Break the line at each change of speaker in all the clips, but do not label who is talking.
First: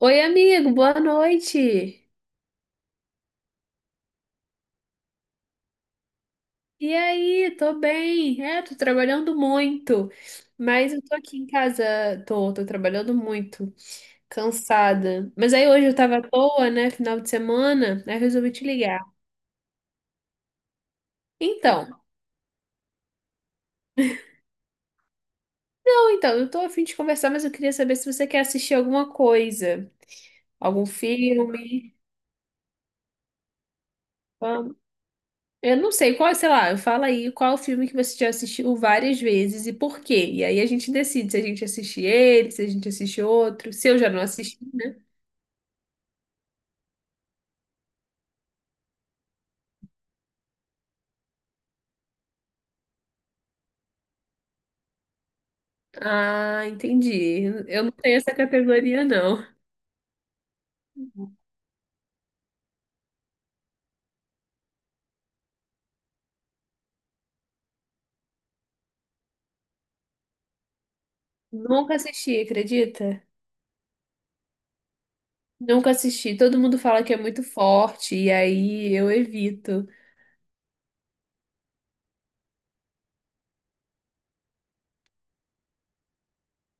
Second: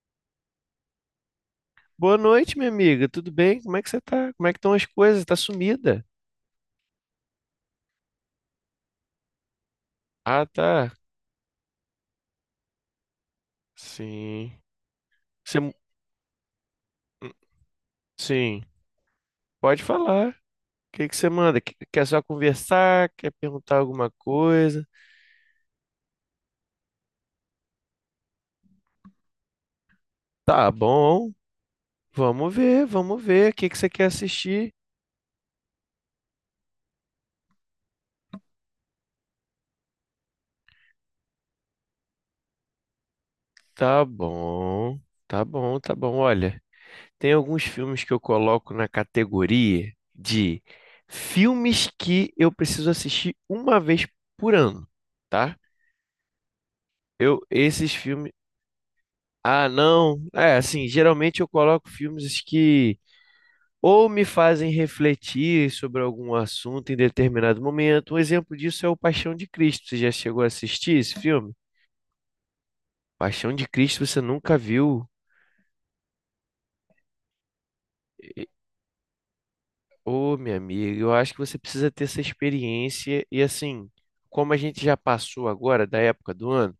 Oi, amigo, boa noite.
Boa noite, minha amiga. Tudo bem? Como é que você tá? Como é que estão as coisas? Tá sumida?
E aí, tô bem. É, tô trabalhando muito,
Ah, tá.
mas eu tô aqui em casa, tô trabalhando muito,
Sim.
cansada. Mas aí
Você...
hoje eu tava à toa, né, final de semana, aí eu resolvi
Sim.
te ligar.
Pode falar. O que que você manda?
Então,
Quer só conversar? Quer perguntar alguma coisa?
não, então, eu tô a fim de conversar, mas eu queria saber se você quer assistir alguma coisa,
Tá
algum
bom.
filme.
Vamos ver, vamos ver. O que que você quer assistir?
Eu não sei qual, sei lá, eu fala aí qual filme que você já assistiu várias vezes e por quê. E aí a gente decide se a gente assiste ele, se a gente assiste outro, se eu
Tá
já não assisti, né?
bom. Tá bom, tá bom. Olha, tem alguns filmes que eu coloco na categoria de filmes que eu preciso assistir uma vez por ano, tá?
Ah,
Eu,
entendi. Eu não
esses
tenho
filmes
essa categoria, não.
Ah, não. É, assim, geralmente eu coloco filmes que ou me fazem refletir sobre algum assunto em determinado momento. Um exemplo disso é o Paixão de Cristo. Você já chegou a assistir esse filme?
Nunca assisti, acredita?
Paixão de Cristo você nunca viu?
Nunca assisti. Todo mundo fala que é muito forte, e
E-
aí eu evito.
Ô, minha amiga, eu acho que você precisa ter essa experiência. E assim, como a gente já passou agora da época do ano.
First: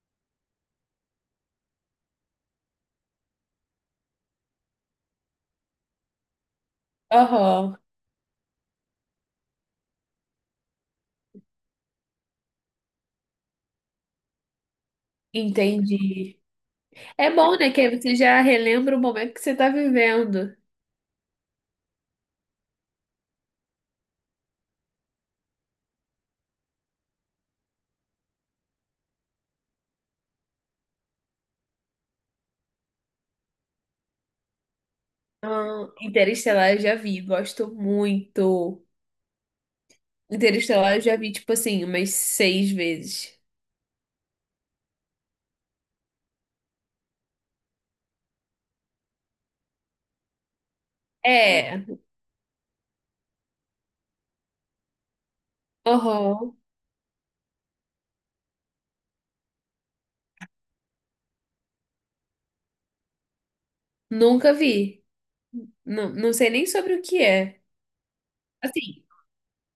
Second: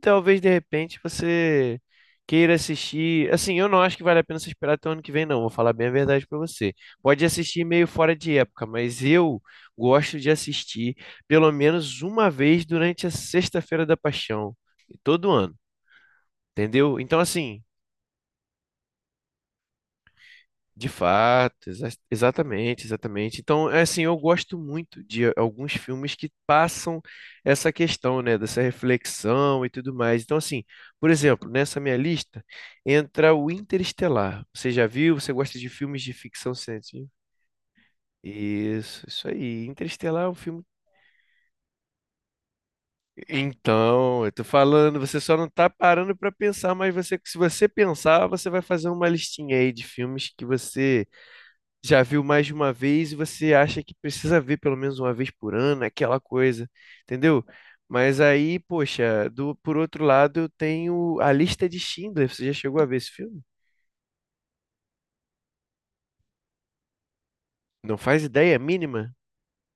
Talvez de repente você queira assistir. Assim, eu não acho que vale a pena você esperar até o ano que vem, não. Vou falar bem a verdade pra você. Pode assistir
Aham,
meio fora de época, mas eu gosto de assistir pelo menos uma vez durante a Sexta-feira da Paixão, todo ano,
entendi.
entendeu? Então,
É bom,
assim,
né? Que aí você já relembra o momento que você tá vivendo.
De fato, exatamente, exatamente. Então, é assim, eu gosto muito de alguns filmes que passam essa questão, né, dessa reflexão e tudo mais. Então, assim, por exemplo, nessa minha lista entra o Interestelar. Você já viu? Você gosta de
Ah,
filmes de ficção
Interestelar eu já
científica?
vi, gosto muito.
Isso aí. Interestelar é um filme.
Interestelar eu já vi, tipo assim, umas seis vezes.
Então, eu tô falando, você só não tá parando pra pensar, mas você, se você pensar, você vai fazer uma listinha aí de filmes que você
É. É,
já viu mais de uma vez e você acha que precisa ver pelo menos uma vez por ano, aquela coisa, entendeu? Mas aí, poxa, por outro lado, eu tenho a lista de Schindler. Você já chegou a ver esse filme?
nunca vi. Não, não sei nem sobre o que é.
Não faz ideia é
Assim,
mínima?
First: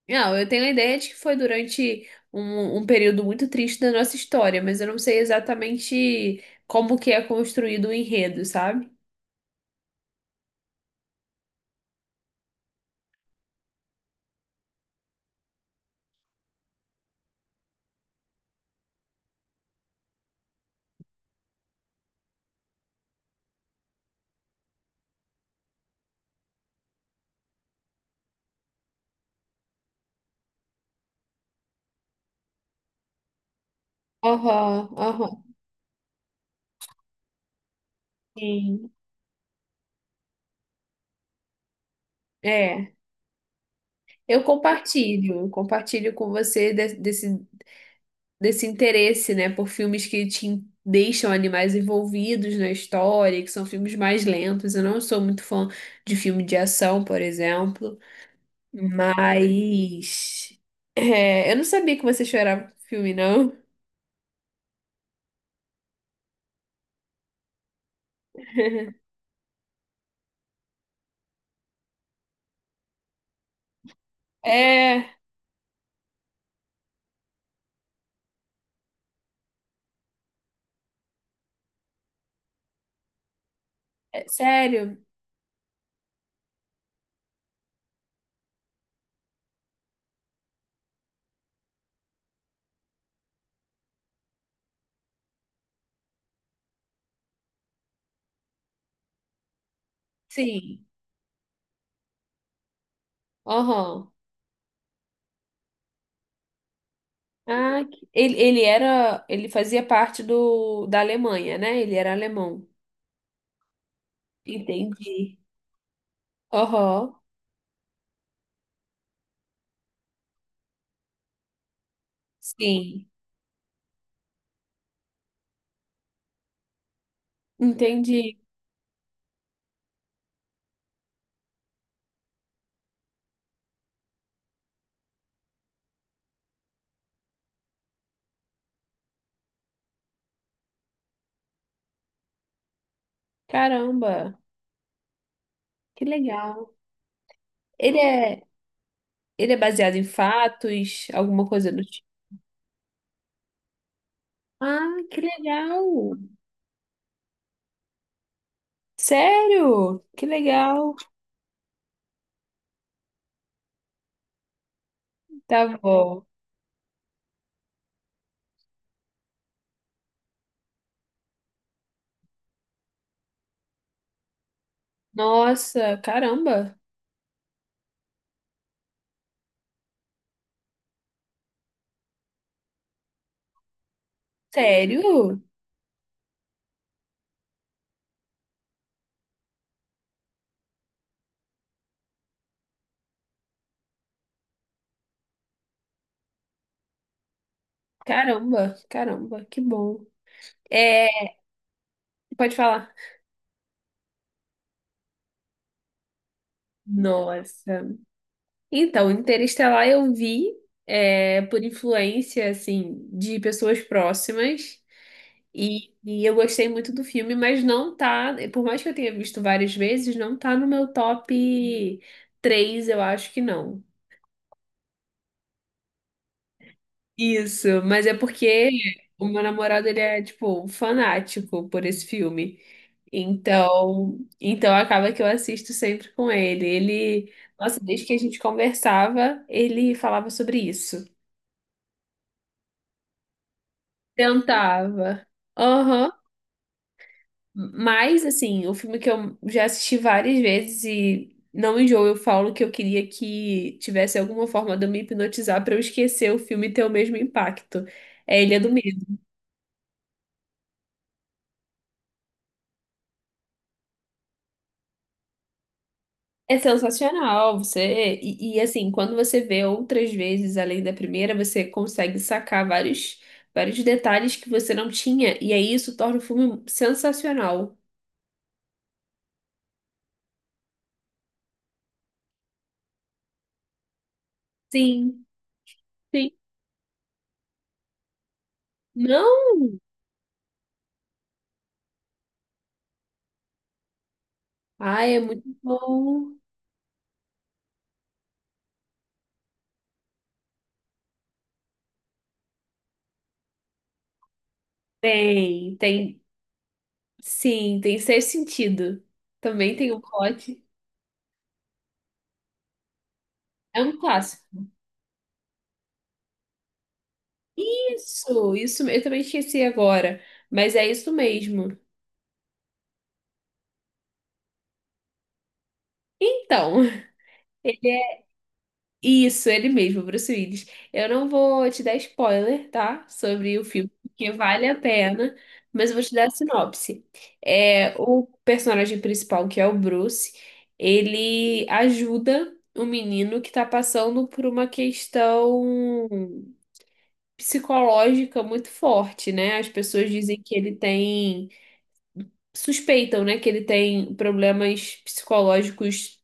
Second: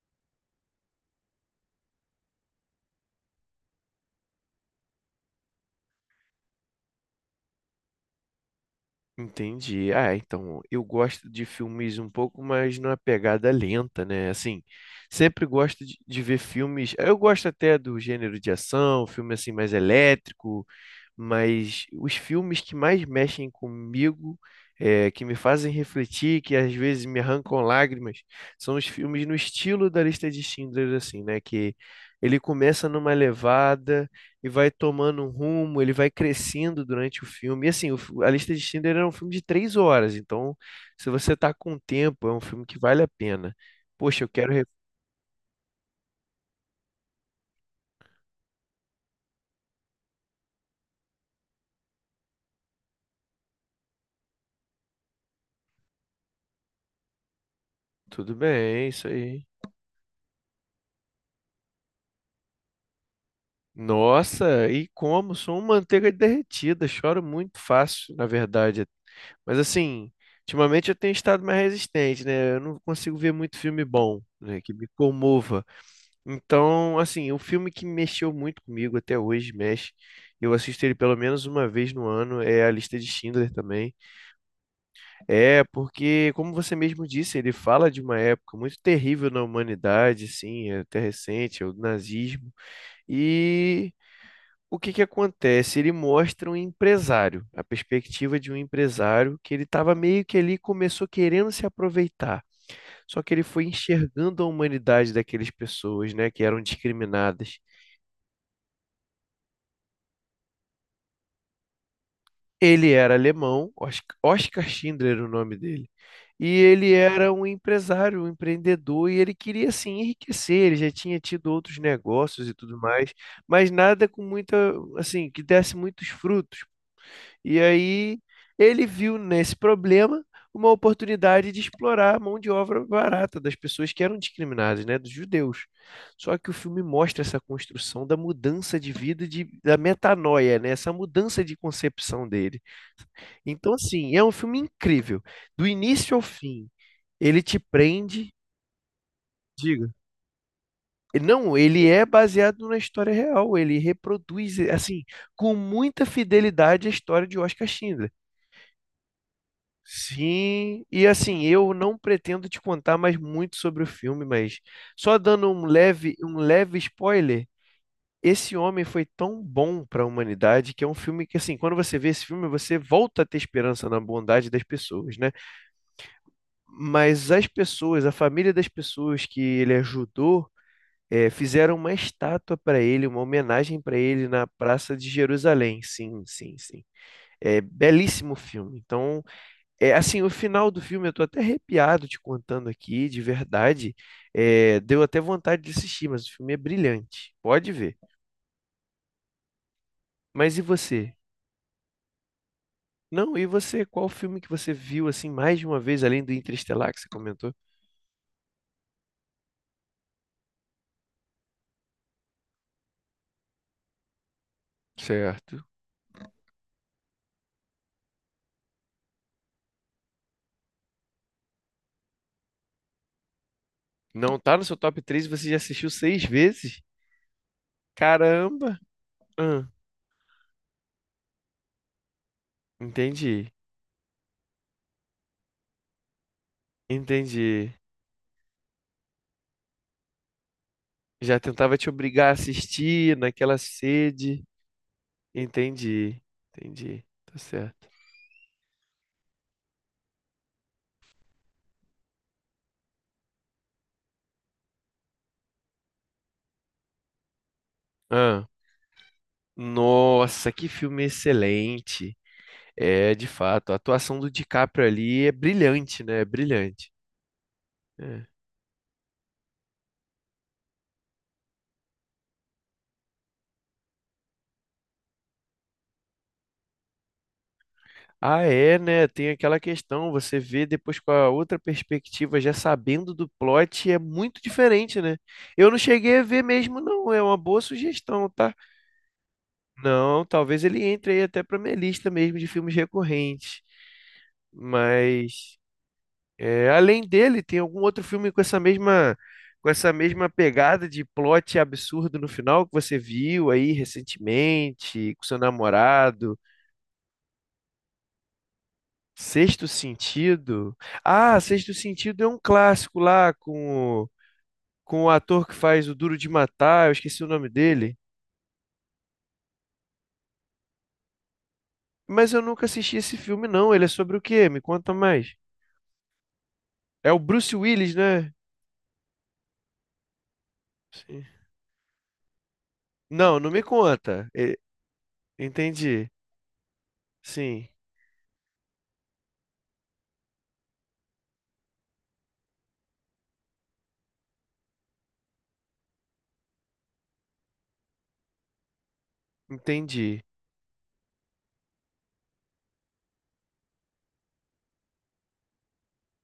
não, eu tenho a ideia de que foi durante um período muito triste da nossa história, mas eu não sei exatamente como que é construído o enredo, sabe?
Entendi. Ah, então eu gosto de filmes um pouco mais numa pegada lenta, né? Assim, sempre gosto de ver filmes. Eu gosto até do gênero de ação, filme assim mais elétrico, mas os filmes que mais mexem comigo, é, que me fazem refletir, que às vezes me arrancam lágrimas, são os filmes no estilo da lista de Schindler, assim, né? Que ele começa numa levada e vai
Aham,
tomando um
aham,
rumo, ele vai crescendo durante o filme. E assim, a lista de
sim.
Schindler é um filme de três horas, então se você tá com tempo, é um filme que
É.
vale a pena. Poxa, eu
Eu
quero.
compartilho, eu compartilho com você de- desse interesse, né, por filmes que te deixam animais envolvidos na história, que são filmes mais lentos. Eu não sou muito fã de filme de ação, por exemplo,
Tudo bem, é isso aí.
mas é, eu não sabia que você chorava com filme, não.
Nossa, e como? Sou uma manteiga derretida, choro muito fácil, na verdade. Mas assim, ultimamente eu tenho estado mais resistente, né? Eu não consigo ver muito filme bom, né? Que me
É,
comova. Então, assim, o filme que mexeu muito comigo até hoje, mexe. Eu assisto ele pelo menos uma vez no ano, é A Lista de Schindler também.
é sério?
É, porque, como você mesmo disse, ele fala de uma época muito terrível na humanidade, assim, é até recente, é o nazismo. E o que que acontece? Ele mostra um empresário, a perspectiva de um empresário que ele estava meio que ali
Sim.
começou querendo se aproveitar. Só que ele foi
Aham.
enxergando a humanidade daquelas pessoas, né, que eram discriminadas.
Ah, ele fazia parte da Alemanha, né? Ele era alemão.
Ele era alemão, Oscar Schindler era o
Entendi.
nome dele. E ele
Aham.
era um empresário, um empreendedor, e ele queria assim enriquecer. Ele já tinha tido outros negócios e tudo
Sim.
mais, mas nada com muita, assim, que desse muitos frutos. E aí
Entendi.
ele viu nesse problema uma oportunidade de explorar a mão de obra barata das pessoas que eram discriminadas, né, dos judeus. Só que o filme mostra essa construção da mudança de vida, da metanoia, né, essa mudança de concepção dele. Então, assim, é um
Caramba.
filme incrível. Do
Que
início ao
legal.
fim, ele te
Ele
prende.
é, ele é
Diga.
baseado em fatos, alguma
Não,
coisa do
ele é
tipo.
baseado na história real, ele reproduz,
Ah,
assim,
que
com muita
legal.
fidelidade a história de Oscar Schindler.
Sério? Que
Sim,
legal.
e assim, eu não pretendo te contar mais muito sobre o filme, mas só dando
Tá bom.
um leve spoiler, esse homem foi tão bom para a humanidade que é um filme que, assim, quando você vê esse filme, você volta a ter esperança na bondade das pessoas, né?
Nossa, caramba.
Mas as pessoas, a família das pessoas que ele ajudou, fizeram uma estátua para ele, uma homenagem para ele na Praça de
Sério?
Jerusalém. Sim, sim, sim. É belíssimo o filme. Então. É, assim, o final do filme, eu tô até arrepiado te contando aqui, de verdade. É, deu até vontade de assistir, mas o filme é brilhante. Pode ver.
Caramba, caramba, que bom.
Mas e
É,
você?
pode falar.
Não, e você? Qual filme que você viu, assim, mais de uma vez, além do Interestelar que você comentou?
Nossa. Então, Interestelar eu vi é, por influência, assim, de pessoas próximas.
Certo.
E eu gostei muito do filme, mas não tá, por mais que eu tenha visto várias vezes, não tá no meu top 3 eu acho que não.
Não tá no seu top 3? E você já assistiu seis vezes?
Isso, mas é porque
Caramba!
o meu
Ah,
namorado, ele é, tipo, um fanático por esse filme.
entendi,
Então, então acaba que eu assisto sempre com ele.
entendi.
Nossa, desde que a gente conversava, ele falava sobre isso.
Já tentava te obrigar a assistir naquela sede.
Tentava. Aham.
Entendi, entendi, tá certo.
Mas, assim, o filme que eu já assisti várias vezes e não enjoo, eu falo que eu queria que tivesse alguma forma de eu me hipnotizar pra eu esquecer o filme e ter o mesmo impacto. É
Ah,
Ilha do Medo.
nossa, que filme excelente. É, de fato, a atuação do DiCaprio ali é brilhante, né? É
É
brilhante.
sensacional, você...
É.
E, e, assim, quando você vê outras vezes, além da primeira, você consegue sacar vários, vários detalhes que você não tinha, e aí isso torna o filme sensacional.
Ah, é, né? Tem aquela questão, você vê depois com a outra perspectiva, já sabendo do plot, é muito diferente, né?
Sim,
Eu não cheguei a
sim.
ver mesmo, não. É uma boa sugestão, tá?
Não!
Não, talvez ele entre aí até pra minha lista mesmo de filmes recorrentes.
Ai, é
Mas
muito bom.
É, além dele, tem algum outro filme com essa mesma pegada de plot absurdo no final que você viu aí recentemente com seu
Tem.
namorado?
Sim, tem Ser Sentido.
Sexto
Também tem o plot.
Sentido. Ah, Sexto Sentido é um clássico lá
É um
com
clássico.
com o ator que faz o Duro de Matar, eu esqueci o nome dele.
Isso, eu também esqueci agora, mas é isso mesmo.
Mas eu nunca assisti esse filme, não. Ele é sobre o quê? Me conta mais.
Então,
É o Bruce
ele
Willis,
é
né?
isso, ele mesmo, Bruce Willis. Eu
Sim.
não vou te dar spoiler, tá?
Não, não
Sobre
me
o filme,
conta.
porque
E-
vale a pena, mas eu vou
Entendi.
te dar a sinopse.
Sim,
É, o personagem principal, que é o Bruce, ele ajuda o menino que tá passando por uma questão psicológica muito forte, né? As pessoas
entendi.
dizem que ele tem, suspeitam, né, que ele tem problemas psicológicos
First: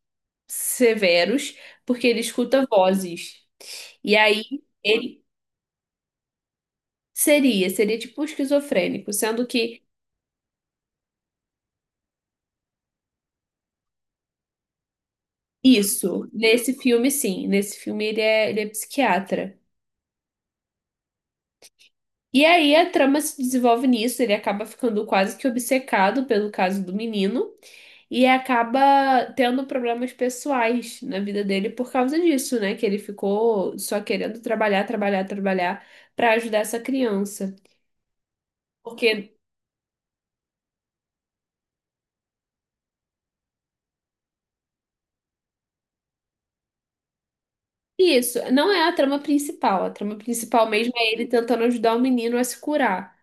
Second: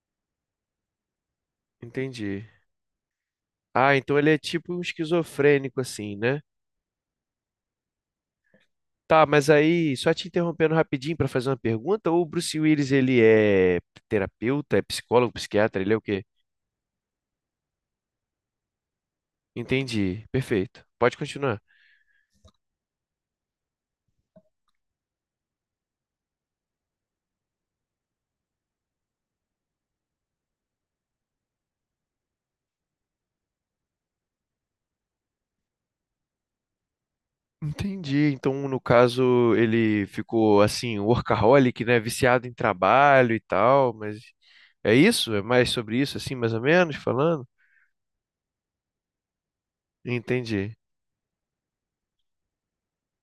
severos, porque ele
Entendi.
escuta vozes.
Ah,
E
então ele é
aí
tipo um
ele
esquizofrênico, assim, né?
seria tipo um esquizofrênico,
Tá,
sendo
mas
que
aí, só te interrompendo rapidinho para fazer uma pergunta, o Bruce Willis, ele é terapeuta, é psicólogo, psiquiatra, ele é o quê?
isso, nesse filme sim, nesse filme ele é psiquiatra.
Entendi, perfeito. Pode continuar.
E aí a trama se desenvolve nisso, ele acaba ficando quase que obcecado pelo caso do menino. E acaba tendo problemas pessoais na vida dele por causa disso, né? Que ele ficou só querendo trabalhar, trabalhar, trabalhar pra ajudar essa criança.
Entendi. Então, no
Porque
caso, ele ficou assim, workaholic, né? Viciado em trabalho e tal, mas é isso? É mais sobre isso, assim, mais ou menos, falando?
isso não é a trama principal. A trama principal
Entendi.
mesmo é ele tentando ajudar o menino a se curar.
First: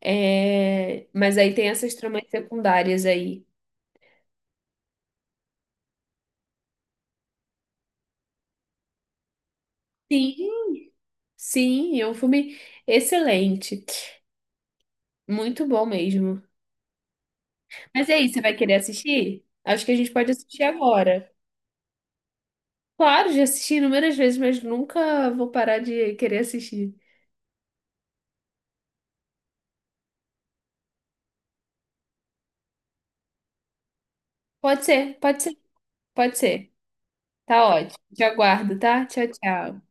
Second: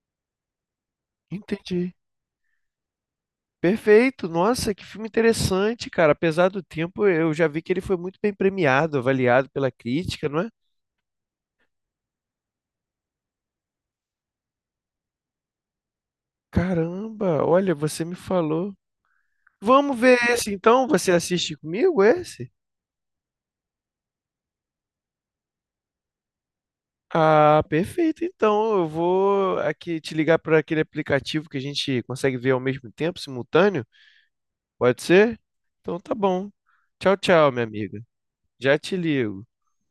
É, mas aí tem
Entendi.
essas tramas secundárias aí.
Perfeito, nossa, que filme interessante, cara. Apesar do tempo, eu já vi que ele foi muito bem premiado, avaliado pela crítica, não é?
Sim, sim, é um filme excelente. Muito bom mesmo.
Caramba, olha, você
Mas e
me
aí, você vai
falou.
querer assistir? Acho que a
Vamos
gente
ver
pode
esse
assistir
então? Você
agora.
assiste comigo esse?
Claro, já assisti inúmeras vezes, mas nunca vou parar de querer assistir.
Ah, perfeito. Então, eu vou aqui te ligar para aquele aplicativo que a gente consegue ver ao mesmo tempo, simultâneo.
Pode
Pode
ser,
ser?
pode ser,
Então tá
pode
bom.
ser.
Tchau, tchau, minha
Tá ótimo.
amiga.
Te
Já
aguardo,
te
tá? Tchau,
ligo.
tchau.